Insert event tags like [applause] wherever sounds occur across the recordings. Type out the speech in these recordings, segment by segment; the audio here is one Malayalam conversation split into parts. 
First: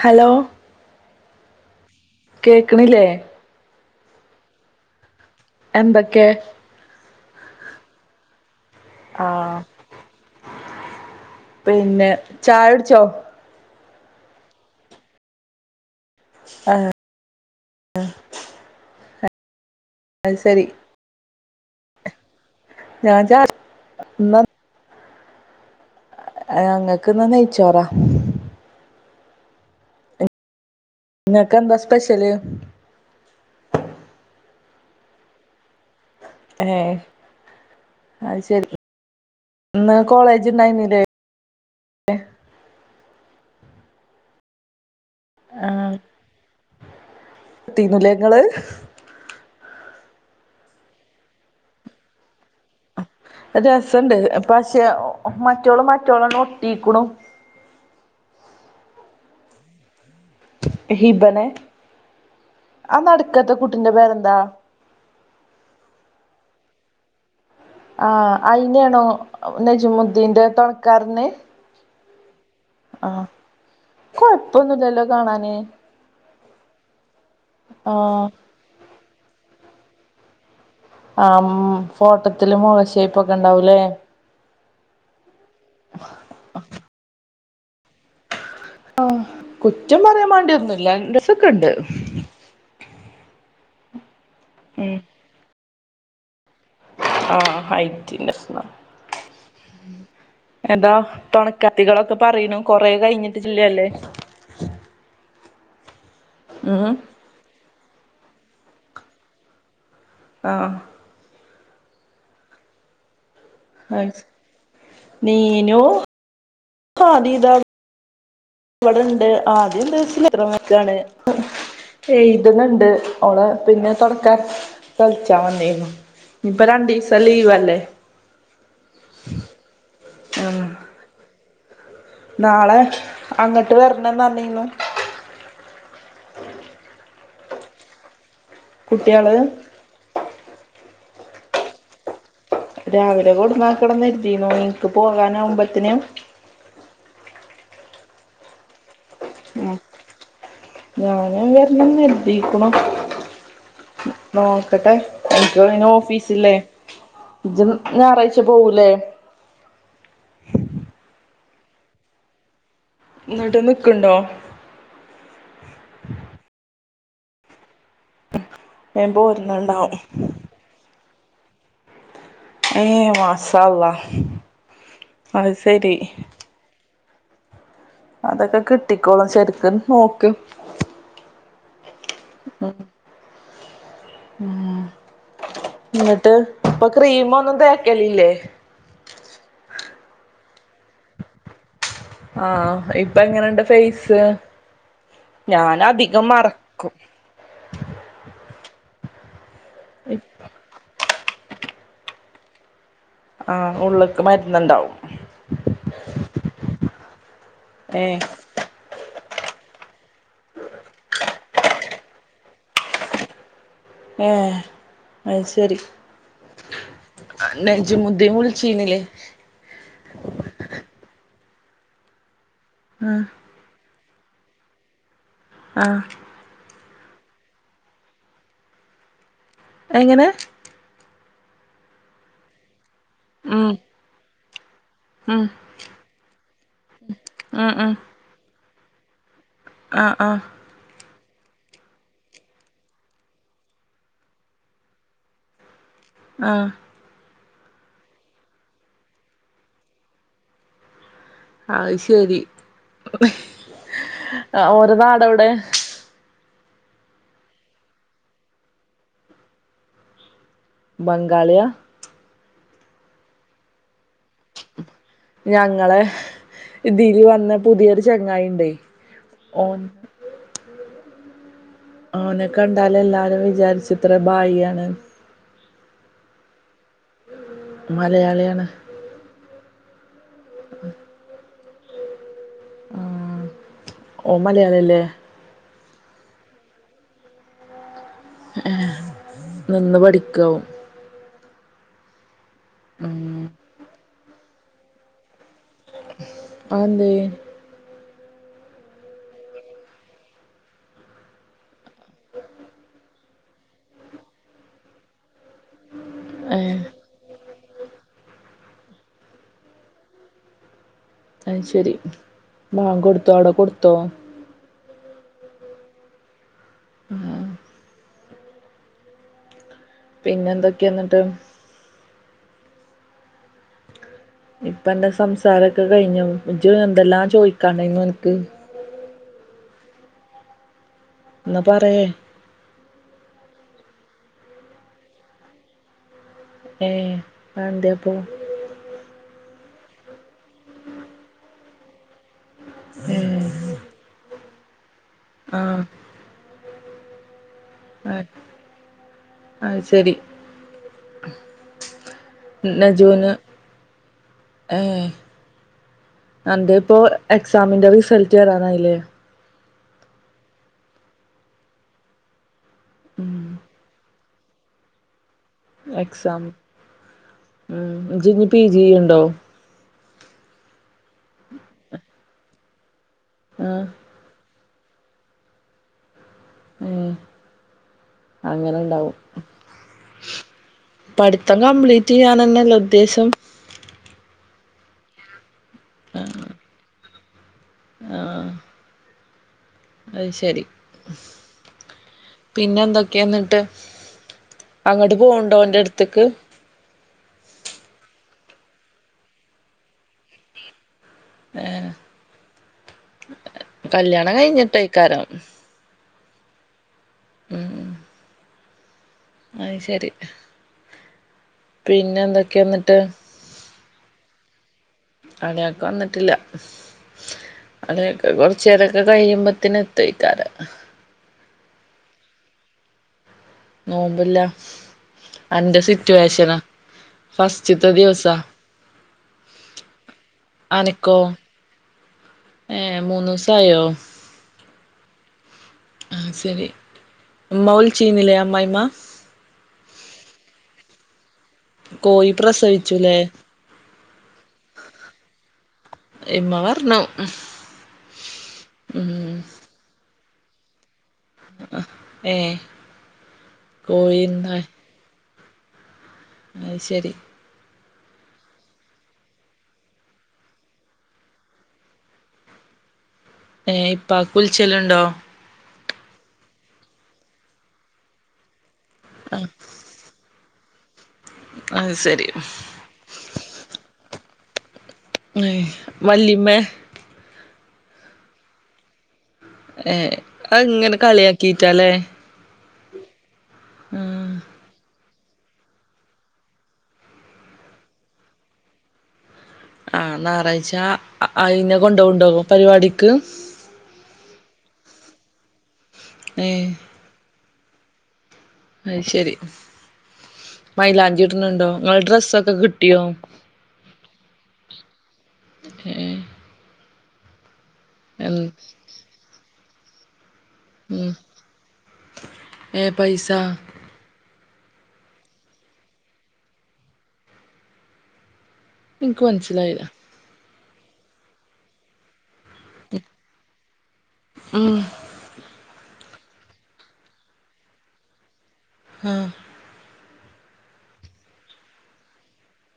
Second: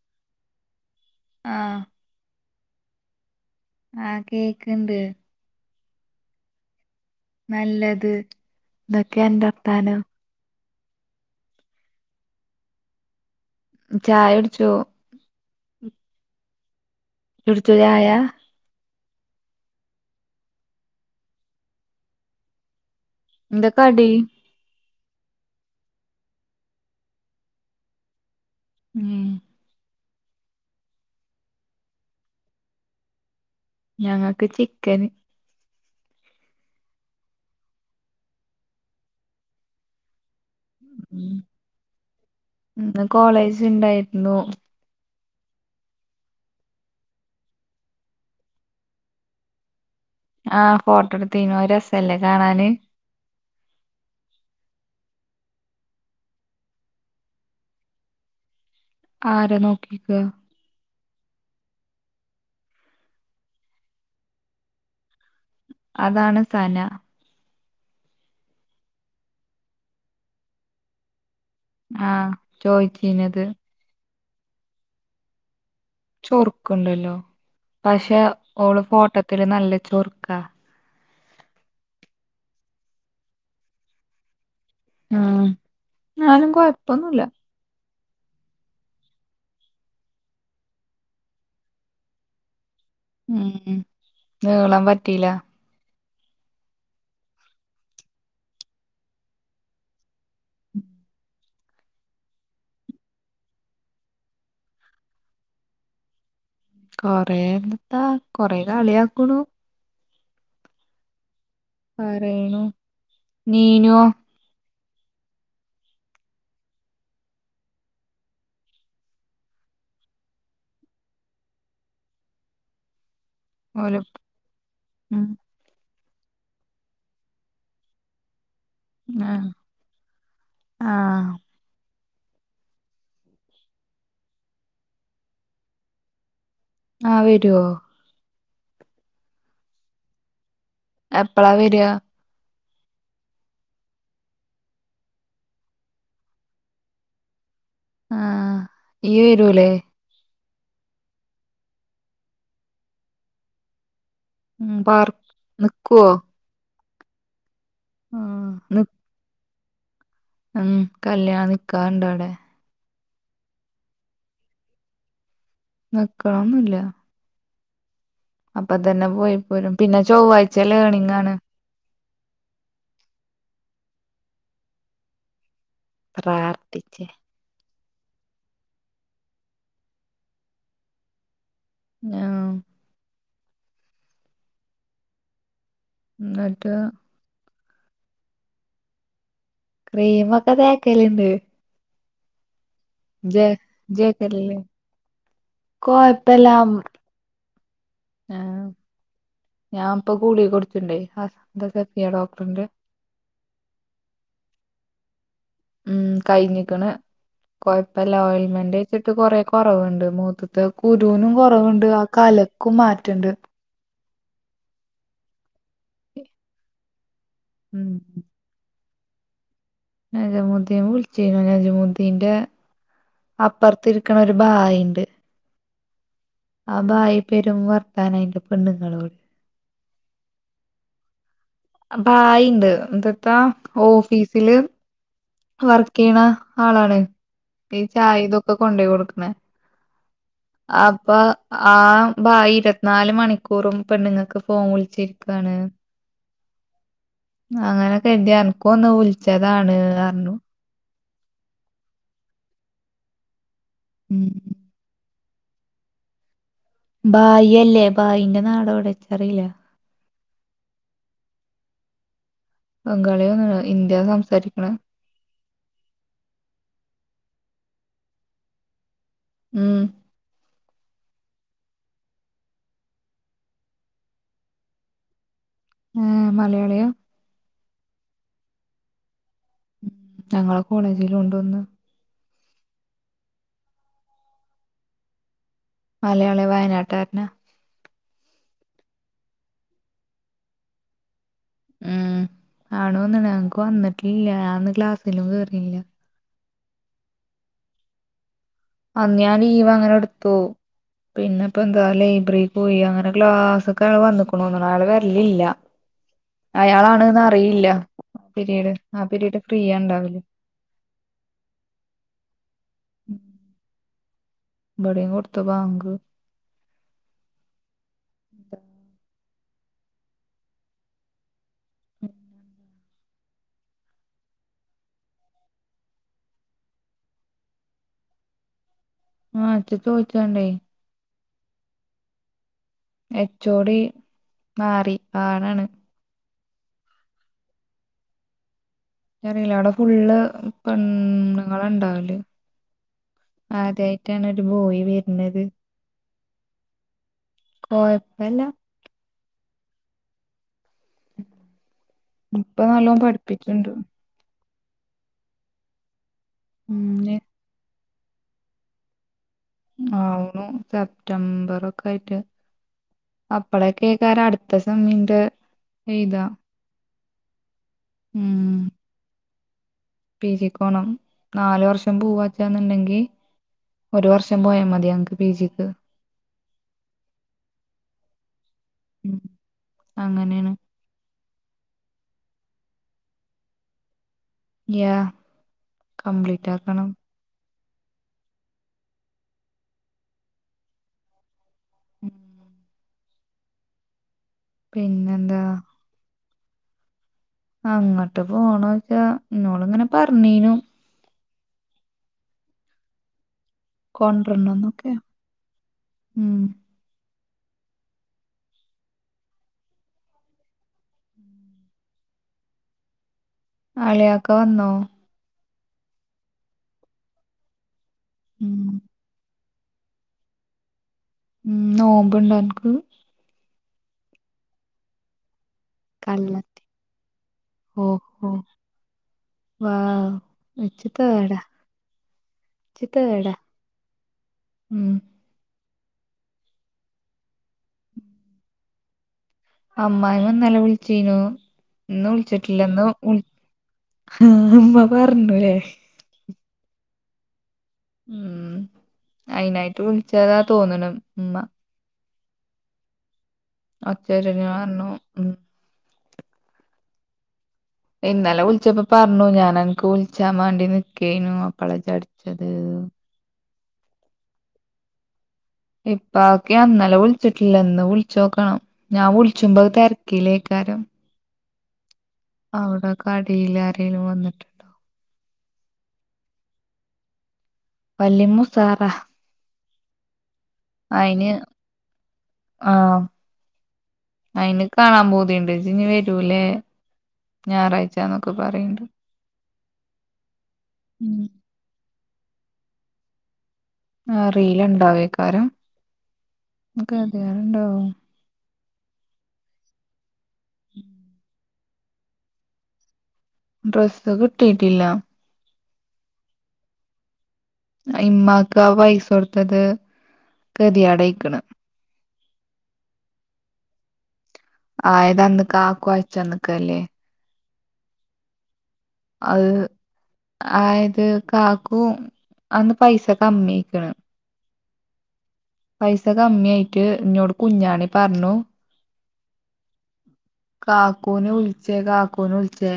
ഹലോ ആഹ് കേക്കണില്ലേ? ആഹ് കേക്ക്‌ണ്ട്. എന്തക്കെ നല്ലത്. ആ എന്തെക്കായാ ഇന്റെ വർത്താനം പിന്നെ ചായ കുടിച്ചോ? ചായയുടിച്ചു. [unintelligible] കുടിച്ചോ ചായ അത് ശെരി എന്താ കടി [unintelligible] അങ്ങക്കിന്ന് നെയിച്ചോറാ മ്മ് നിങ്ങക്ക് എന്താ സ്പെഷ്യല്? ഞങ്ങക്ക് ചിക്കന്. ഏ അത് ശെരി. ഇന്ന് കോളേ ജ് ഇണ്ടായിരുന്നില്ലേ? ഉം [unintelligible] ഇന്ന് കോളേജ് ഉണ്ടായിരുന്നു. തീന്നുല്ങ്ങള്........ ആ ഫോട്ടോ എടുത്തനോ രസല്ലേ കാണാന്........ രസുണ്ട് പ പക്ഷെ മറ്റോളും മറ്റോള ഒട്ടിക്കണ.. ആരാ നോക്കിയിരിക്ക... ഹിബനെ ആ നടക്കാത്ത കുട്ടിൻ്റെ പേരെന്താ........ അതാണ് സന ആ അയിന്നാണോ നജീമുദ്ദീന്റെ തൊണക്കാരന് ആ ആ ചോയ്ച്ചിഞ്ഞത് കൊഴപ്പൊന്നുല്ലല്ലോ കാണാന് ചൊറുക്കുണ്ടല്ലോ പക്ഷെ ആഹ് ഓള് ഫോട്ടത്തില് നല്ല ചൊറുക്കാ ആ ഉം ഫോട്ടത്തില് മൊഖഷൈപ്പൊക്കെ ഇണ്ടാവൂലേ ഉം ന്നാലും കൊഴപ്പൊന്നുല്ല ആ കുറ്റം പറയാൻ വേണ്ടിന്നുല്ല രസൊക്കെ ഇണ്ട് ഉം ഉം നീളം പറ്റില ആ ആ ഹൈറ്റിൻ്റെ [unintelligible] എന്താ ഇത്തവണ കത്തികളൊക്കെ പറയണു കൊറെ കഴിഞ്ഞിട്ടി ജില്ലല്ലേ കൊറെന്തട്ടാ കൊറെ കളിയാക്കണു ആ പറയണു നീനുവോ അത് നീനു കാദീതാ ഇവിടെണ്ട് ആദി ഇൻ്റടുത്ത്ന്ന് [unintelligible] വക്കാണ് എഴുതണ്ണണ്ട് ഓള് പിന്നെ ഓല് തൊണക്കാ ഉം കളിച്ചാൻ വന്നേർന്നു ഇപ്പൊ രണ്ടീസം ലീവല്ലേ ആ ഉം ആ നാളെ അങ്ങട്ട് വരണന്ന് ന്നനിന്നു ആ വരുവോ കുട്ടിള് എപ്പഴാ വരാ രാവിലെ കൊടന്നാക്കണംന്നരുതിന്നു നിനക്ക് പോകാനാവുമ്പത്തിനും ആ ഇയ്യ് വരുല്ലേ ഉം ഞാന് വരണംന്ന് അരുതിക്കണു ഉം നോക്കട്ടെ പാർ എനിക്ക് അയിന് നിക്കുവോ ഓഫീസില്ലേ ഇജും ഞായറാഴ്ച ആഹ് നി പോവൂലേ ഉം കല്യാണം നിക്കാഹ്ണ്ട് അവിടെ ഇന്നിട്ട് നിക്ക്ണ്ടോ നിക്കണംന്നുല്ല അപ്പൊതന്നെ ഞാൻ പോയി പോരും പോരുന്നുണ്ടാവും പിന്നെ ചൊവ്വാഴ്ച ലേണിംഗ് ആണ് ഏ മാഷാ അള്ള അ പ്രാർത്ഥിച്ചെ അതൊക്കെ കിട്ടിക്കോളും ശരിക്ക് നോക്ക് ആഹ് ഉം ഉം ഇന്നിട്ട് എന്നിട്ട് ഇപ്പൊ ക്രീമൊന്നും തേക്കലില്ലേ ക്രീമ് ഒക്കെ തേക്കലിണ്ട് ആ ഇപ്പൊ എങ്ങനെണ്ട് ഫേസ് ജേക്കലില്ലേ ഞാൻ അധികം മറക്കും ആ ഞാൻ ഇപ്പൊ ഗുളിക കുടിച്ച്ണ്ടേ ഹസ് ന്തക്കാ സഫിയ ഡോക്ടറിന്റെ ആ ഉള്ള്ക്ക് മരുന്നുണ്ടാവും ഉം കഴിഞ്ഞിക്കണ് കൊയപ്പല്ല ഏഹ് ഓൽമെന്റ് വെച്ചിട്ട് കൊറെ കൊറവുണ്ട് മോത്തത്തെ കുരൂനും കൊറവുണ്ട് ആ കലക്കും മാറ്റണ്ട് ഏ അയ്ശരി ആ ഉം നെജ്മുദീൻ വിളിച്ചീനിലേ നജമുദ്ദീൻ വിളിച്ചിനു നജമുദ്ദീന്റെ ആഹ് അപ്പറത്തിരി ക്കണ ഒരു ഭായ്ണ്ട് ആഹ് ആ ഭായി പെരും വർത്താൻ അയിന്റെ പെണ്ണുങ്ങളോട് എങ്ങനെ അ ഭായ്ണ്ട് എന്തത്താ ഉം ഓഫീസില് ഉം വർക്ക് ചെയ്യണ ആളാണ് ഈ ചായ ഇതൊക്കെ കൊണ്ടു പോയി കൊടുക്കണ ആഹ ആഹ അപ്പൊ ആ ഭായി ഇരുപത്തിനാല് മണിക്കൂറും പെണ്ണുങ്ങക്ക് ഫോൺ വിളിച്ചിരിക്കാണ് ആഹ അങ്ങനെക്കെ എന്ത് അനക്കും ഒന്ന് വിളിച്ചതാണ് അറിഞ്ഞു അത് ശരി ഉം ഓന്റെ നാടവിടെ ബായിയല്ലേ ഭായിന്റെ നാടോവിടെക്കറിയില ബംഗാളിയ ബംഗാളിയാന്ന് ന്ന് ഹിന്ദിയ സംസാരിക്കണ ഞങ്ങളെ ഇതില് വന്ന പുതിയൊരു ചങ്ങായി ഉണ്ടെ ഉം ഓൻ ഓനെ കണ്ടാല് എല്ലാരും വിചാരിച്ച ഇത്ര ഭായിയാണ് ഉം മലയാളിയ മലയാളിയാണ് ഉം ഞങ്ങളെ കോളേജില് ഉണ്ടൊന്ന് ആ ഓൻ മലയാളില്ലേ മലയാളി വയനാട്ടാരന നിന്ന് പഠിക്കാവും ഉം ആണോന്ന ഉം ഞങ്ങക്ക് വന്നിട്ടില്ല അന്ന് ക്ലാസ്സിലും കേറില്ല അതന്തെ അന്ന് ഞാൻ ലീവ് അങ്ങനെ എടുത്തു പിന്നെ ഇപ്പ എന്താ ലൈബ്രറി പോയി അങ്ങനെ ക്ലാസ്ക്കെ അ വന്നക്കണോന്ന അയാള് വരലിയില്ല ഏഹ് അയാളാണ്ന്ന് അറിയില്ല പിരീഡ് ആ പിരീഡ് ഫ്രീയാ ഉണ്ടാവലെ അത് ശെരി മോൻ കൊടുത്തോ അടെ കൊടുത്തോ ബടെയും കൊടുത്ത് ബാങ്ക് ആഹ [inaudible] പിന്നെ എന്തൊക്കെയ എന്നിട്ട് [inaudible] ഇപ്പ എന്റെ സംസാരൊക്കെ കഴിഞ്ഞോ ഇജ്ജ് എന്തെല്ലാം ചോയ്ക്കാണ്ടായിനു എന്ക്ക് ആഹ ഇച് ചോയ്ച്ചണ്ടേ എന്നാ പറയ് എച്ചോടി മാറി പാടാണ് ഏ ആന്തെപ്പോ അറില്ല അവിടെ ഫുള്ള് പെണ്ണ്ങ്ങള ഉണ്ടാവല് ആദ്യായിട്ടാണ് ഒരു ബോയി വര് ആഹ കോഴപ്പല്ല അത് ശരി ഇപ്പ നല്ലോം നജൂന് പഠിപ്പിക്ക്ണ്ട് ഏ അന്റെ ഇപ്പോ ഇഞ്ഞ് എക്സാമിന്റെ റിസൾട്ട് വരാറായില്ലേ ആവണു സെപ്റ്റംബറ ഒക്കെ ആയിട്ട് ഉം അപ്പളൊ കേ കേക്കാ അട ത്ത സെമ്മിന്റെ എഴുതാ എക്സാം. ഉം ഇനി പി ജി ചെയ്യണ്ടോ? പി ജിക്ക് പോണം. നാല് വർഷം പോവാച്ചന്നുണ്ടെങ്കി ആഹ് ഒരു വർഷം പോയൽ മതി. ഞങ്ങ്ക്ക് പിജിക്ക് ഉം അങ്ങനെണ്ടാവും ഉം, അങ്ങനെയാണ് പഠിത്തം കംപ്ലീറ്റ് ചെയ്യാനെന്നല്ലേ ഉദ്ദേശം. യാ കംപ്ലീറ്റ് ആക്കണം. ആഹ അത് ശരി ഉം. പിന്നെ എന്തൊക്കെയന്നിട്ട് അങ്ങോട്ട് പിന്നെന്താ പോവണ്ടോ ഓന്റെട്ത്ത്ക്ക് അങ്ങട്ട് പോണോയ്ച്ചാ ഇന്നോട്ങ്ങനെ പറഞ്ഞീനു ആഹ കൊണ്ടരണംന്നൊക്കെ കഴിഞ്ഞിട്ടേക്കാരം ഉം. ഉം അ ശരി പിന്നെ എന്തൊക്കെയ എന്നിട്ട് അളിയൊക്കെ വന്നോ അളിയാക്ക വന്നിട്ടില്ല അളിയാക്ക ഉം കൊറച്ചേരൊക്കെ കഴിയുമ്പ ത്തിന് എത്തയ്ക്കാര. ഉം നോമ്പ്ണ്ടോ അന്ക്ക് നോമ്പില്ല. അന്റെ സിറ്റുവേഷന കല്ലത്തി ഫസ്റ്റത്തെ ഓഹോ ദിവസാ വൗ അനക്കോ നച്ചിത്തേടാ ഏഹ് ത്തേട മൂന്നൂസായോ ഉം ആഹ ശരി മൗല് ചെയ്യുന്നില്ലേ അമ്മായ്മ്മ അമ്മായ്മ ന്നലെ വിളിച്ചീനു ഇന്ന് കോയി വിളിച്ചിട്ടില്ല ന്ന് പ്രസവിച്ചുലേ ആ അമ്മ പറഞ്ഞുലെ ഇമ്മ പറഞ്ഞു ഉം ഉം അയിനായിട്ട് വിളിച്ചതാ തോന്നണ് മ്മാ ഏ അച്ചേര് കോഴിന്താ ഞാറ്ഞ്ഞു അയ്ശരി. ഇന്നലെ വിളിച്ചപ്പോ പറഞ്ഞു ഞാനന്ക്ക് വിളിച്ചാൻ വേണ്ടി നിക്കേനു അപ്പളാ ഇജ് അടിച്ചത് ഏ ഇപ്പാക്ക് കുളിച്ചലുണ്ടോ ഇപ്പാക്ക് ഞ ഇന്നലെ വിളിച്ചിട്ടില്ലന്നിളിച്ചോക്കണം ഞാൻ ആഹ് വിളിച്ചുമ്പ തെരക്കിലേക്കാ രം അത് ശരി അവടെ കടേല് ആരേലും വന്നിട്ട് ഉ വല്ലിമ്മേ വല്ലിമ്മുസാറാ ഏ ഇങ്ങനെ കളിയാക്കീറ്റാലേ ആഹ അയിന് കാണാ പൂ തിണ്ട് ഇജിനി വരൂല്ലേ ഞാറാഴ്ചന്നൊക്കെ പറയണ്ട്. ആ ഞായറാഴ്ച ഉം അയിനെ കൊണ്ടോവുണ്ടൊ പരിവാടിക്ക്. ആ അറീല ഇണ്ടാവേക്കാരം ഏ അധികാരണ്ടാവും അയ്ശെരി മൈലാഞ്ചിടണ് ണ്ടൊ? ഇങ്ങളെ ഡ്രസ്സൊക്കെ കിട്ടിയോ? ഡ്രസ്സ് കിട്ടിട്ടില്ല. ഹേ ഇമ്മാക്ക് അവൈസ കൊടുത്തത് കതി ആടയിക്കണ് എ പൈസാ ആഹ് ഇതന്ന് കാക്കു അയച്ചന്ന്ക്കല്ലേ ഇൻക്ക് അത് മനസ്സിലായില്ല ആയത് കാക്കു അന്ന് പൈസ കമ്മിയായ്ക്ക്ണ് ഉം പൈസ കമ്മിയായിട്ട് ഇന്നോട് കുഞ്ഞാണി പറഞ്ഞു ആഹ് കാക്കൂന് വിളിച്ചേ കാക്കൂന് വിളിച്ചേ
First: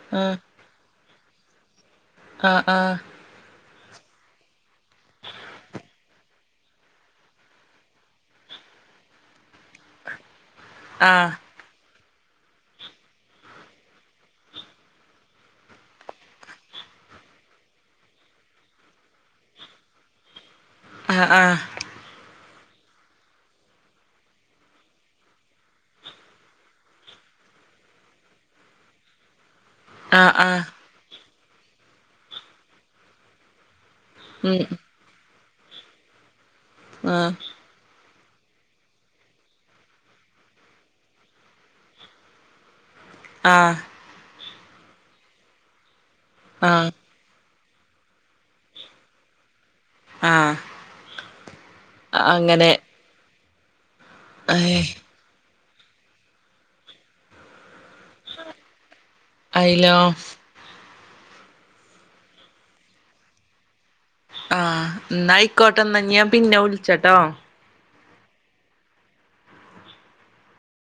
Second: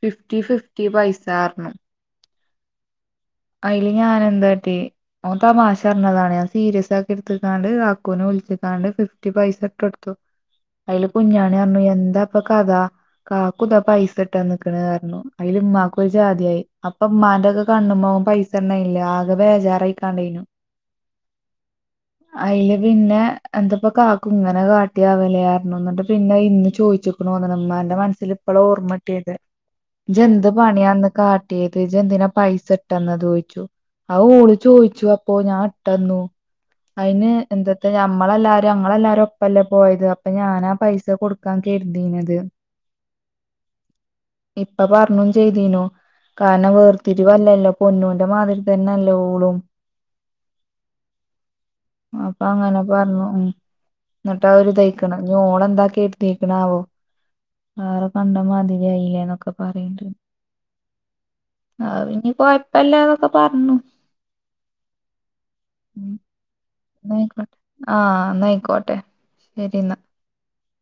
ഫിഫ്റ്റി ഫിഫ്റ്റി പൈസ് തർന്നു ആഹ് ആഹ് അയില് ഞാന് എന്താട്ടി ഓൻ തമാശ പറഞ്ഞതാണ് ഞാ സീരിയസ് ആക്കി എട്ത്ത്ക്കാണ്ട് കാക്കൂനാ വിളിച്ച്ക്കണ്ട് ഫിഫ്റ്റി പൈസ ഇട്ടോടുത്തു അയില് ആ കുഞ്ഞാണിയറിഞ്ഞു എന്താ പ്പൊ കഥ കാക്കു ധാ പൈസ ഇട്ടന്ന്ക്ക്‌ണ് അർഞ്ഞു അയില് മ്മാക്കൊര് ജാതിയായി അപ്പ മ്മ ന്റൊക്ക കണ്ണുമ്മോ പൈസണ്ടയ്ല ആകെ ബേജാറായ്ക്കാണ്ടേയിനു ആഹ് ആഹ് അയില് പിന്നെ എന്ത്പ്പാ കാക്കു ഇങ്ങന കാട്ട്യാവലേ അർഞ്ഞു ന്നിട്ട് പിന്നെ ഇന്ന് ചോയിച്ച്ക്ക്‌ണു മ്മാന്റെ മനസ്സില് ഇപ്പോളോ ഓർമ്മട്ട്യത് ആഹ് ഇജ്ജെന്ത്‌ ആഹ് പണിയാന്ന് കാട്ട്യത് ഇജ്ജ് എന്തിനാ പൈസട്ടന്നത് ഓയ്ച്ചു ആഹ് ഓള് ഉം ചോയ്ച്ചു അപ്പോ ഞാൻ ഇട്ടന്നു അയിന് ആഹ് എന്തത്ത ഞാ മ്മളെല്ലാരും അങ്ങളല്ലാരും ഒപ്പല്ലേ പോയത് അപ്പൊ ഞാനാ പൈസ കൊട്ക്കാൻ കെര്തീനത് ആഹ് ഇപ്പ പർഞ്ഞും ചെയ്തീനു കാര്ണം ആഹ് വേർത്തിരിവല്ലല്ലോ പൊന്നൂന്റെ മാതിരി തെന്നല്ലേ ഓളും ആഹ് അപ്പൊ അങ്ങനെ അങ്ങന പർഞ്ഞു ഉം ന്നിട്ട് ആ ഒരു ഏയ്, ഇതയ്ക്കണ് ഇനി ഓളെന്താക്കി ഇരുത്തിക്ക്ണ് ആവോ വേറെ കണ്ട മാതിരി ആയില്ലേ ന്നൊക്ക അയിലോ പറിയിണ്ട് അവ് ഇനി കൊയ് പ്പല്ലാന്നൊക്ക പർന്നു ആഹ് ന്നായ്ക്കോട്ടെന്നാ ഇനി ഞാൻ പിന്ന ന്നാ വിളിച്ചട്ടോ ആയിക്കോട്ടെ ആഹ് ന്നായ്ക്കോട്ടെ ശരിന്നാ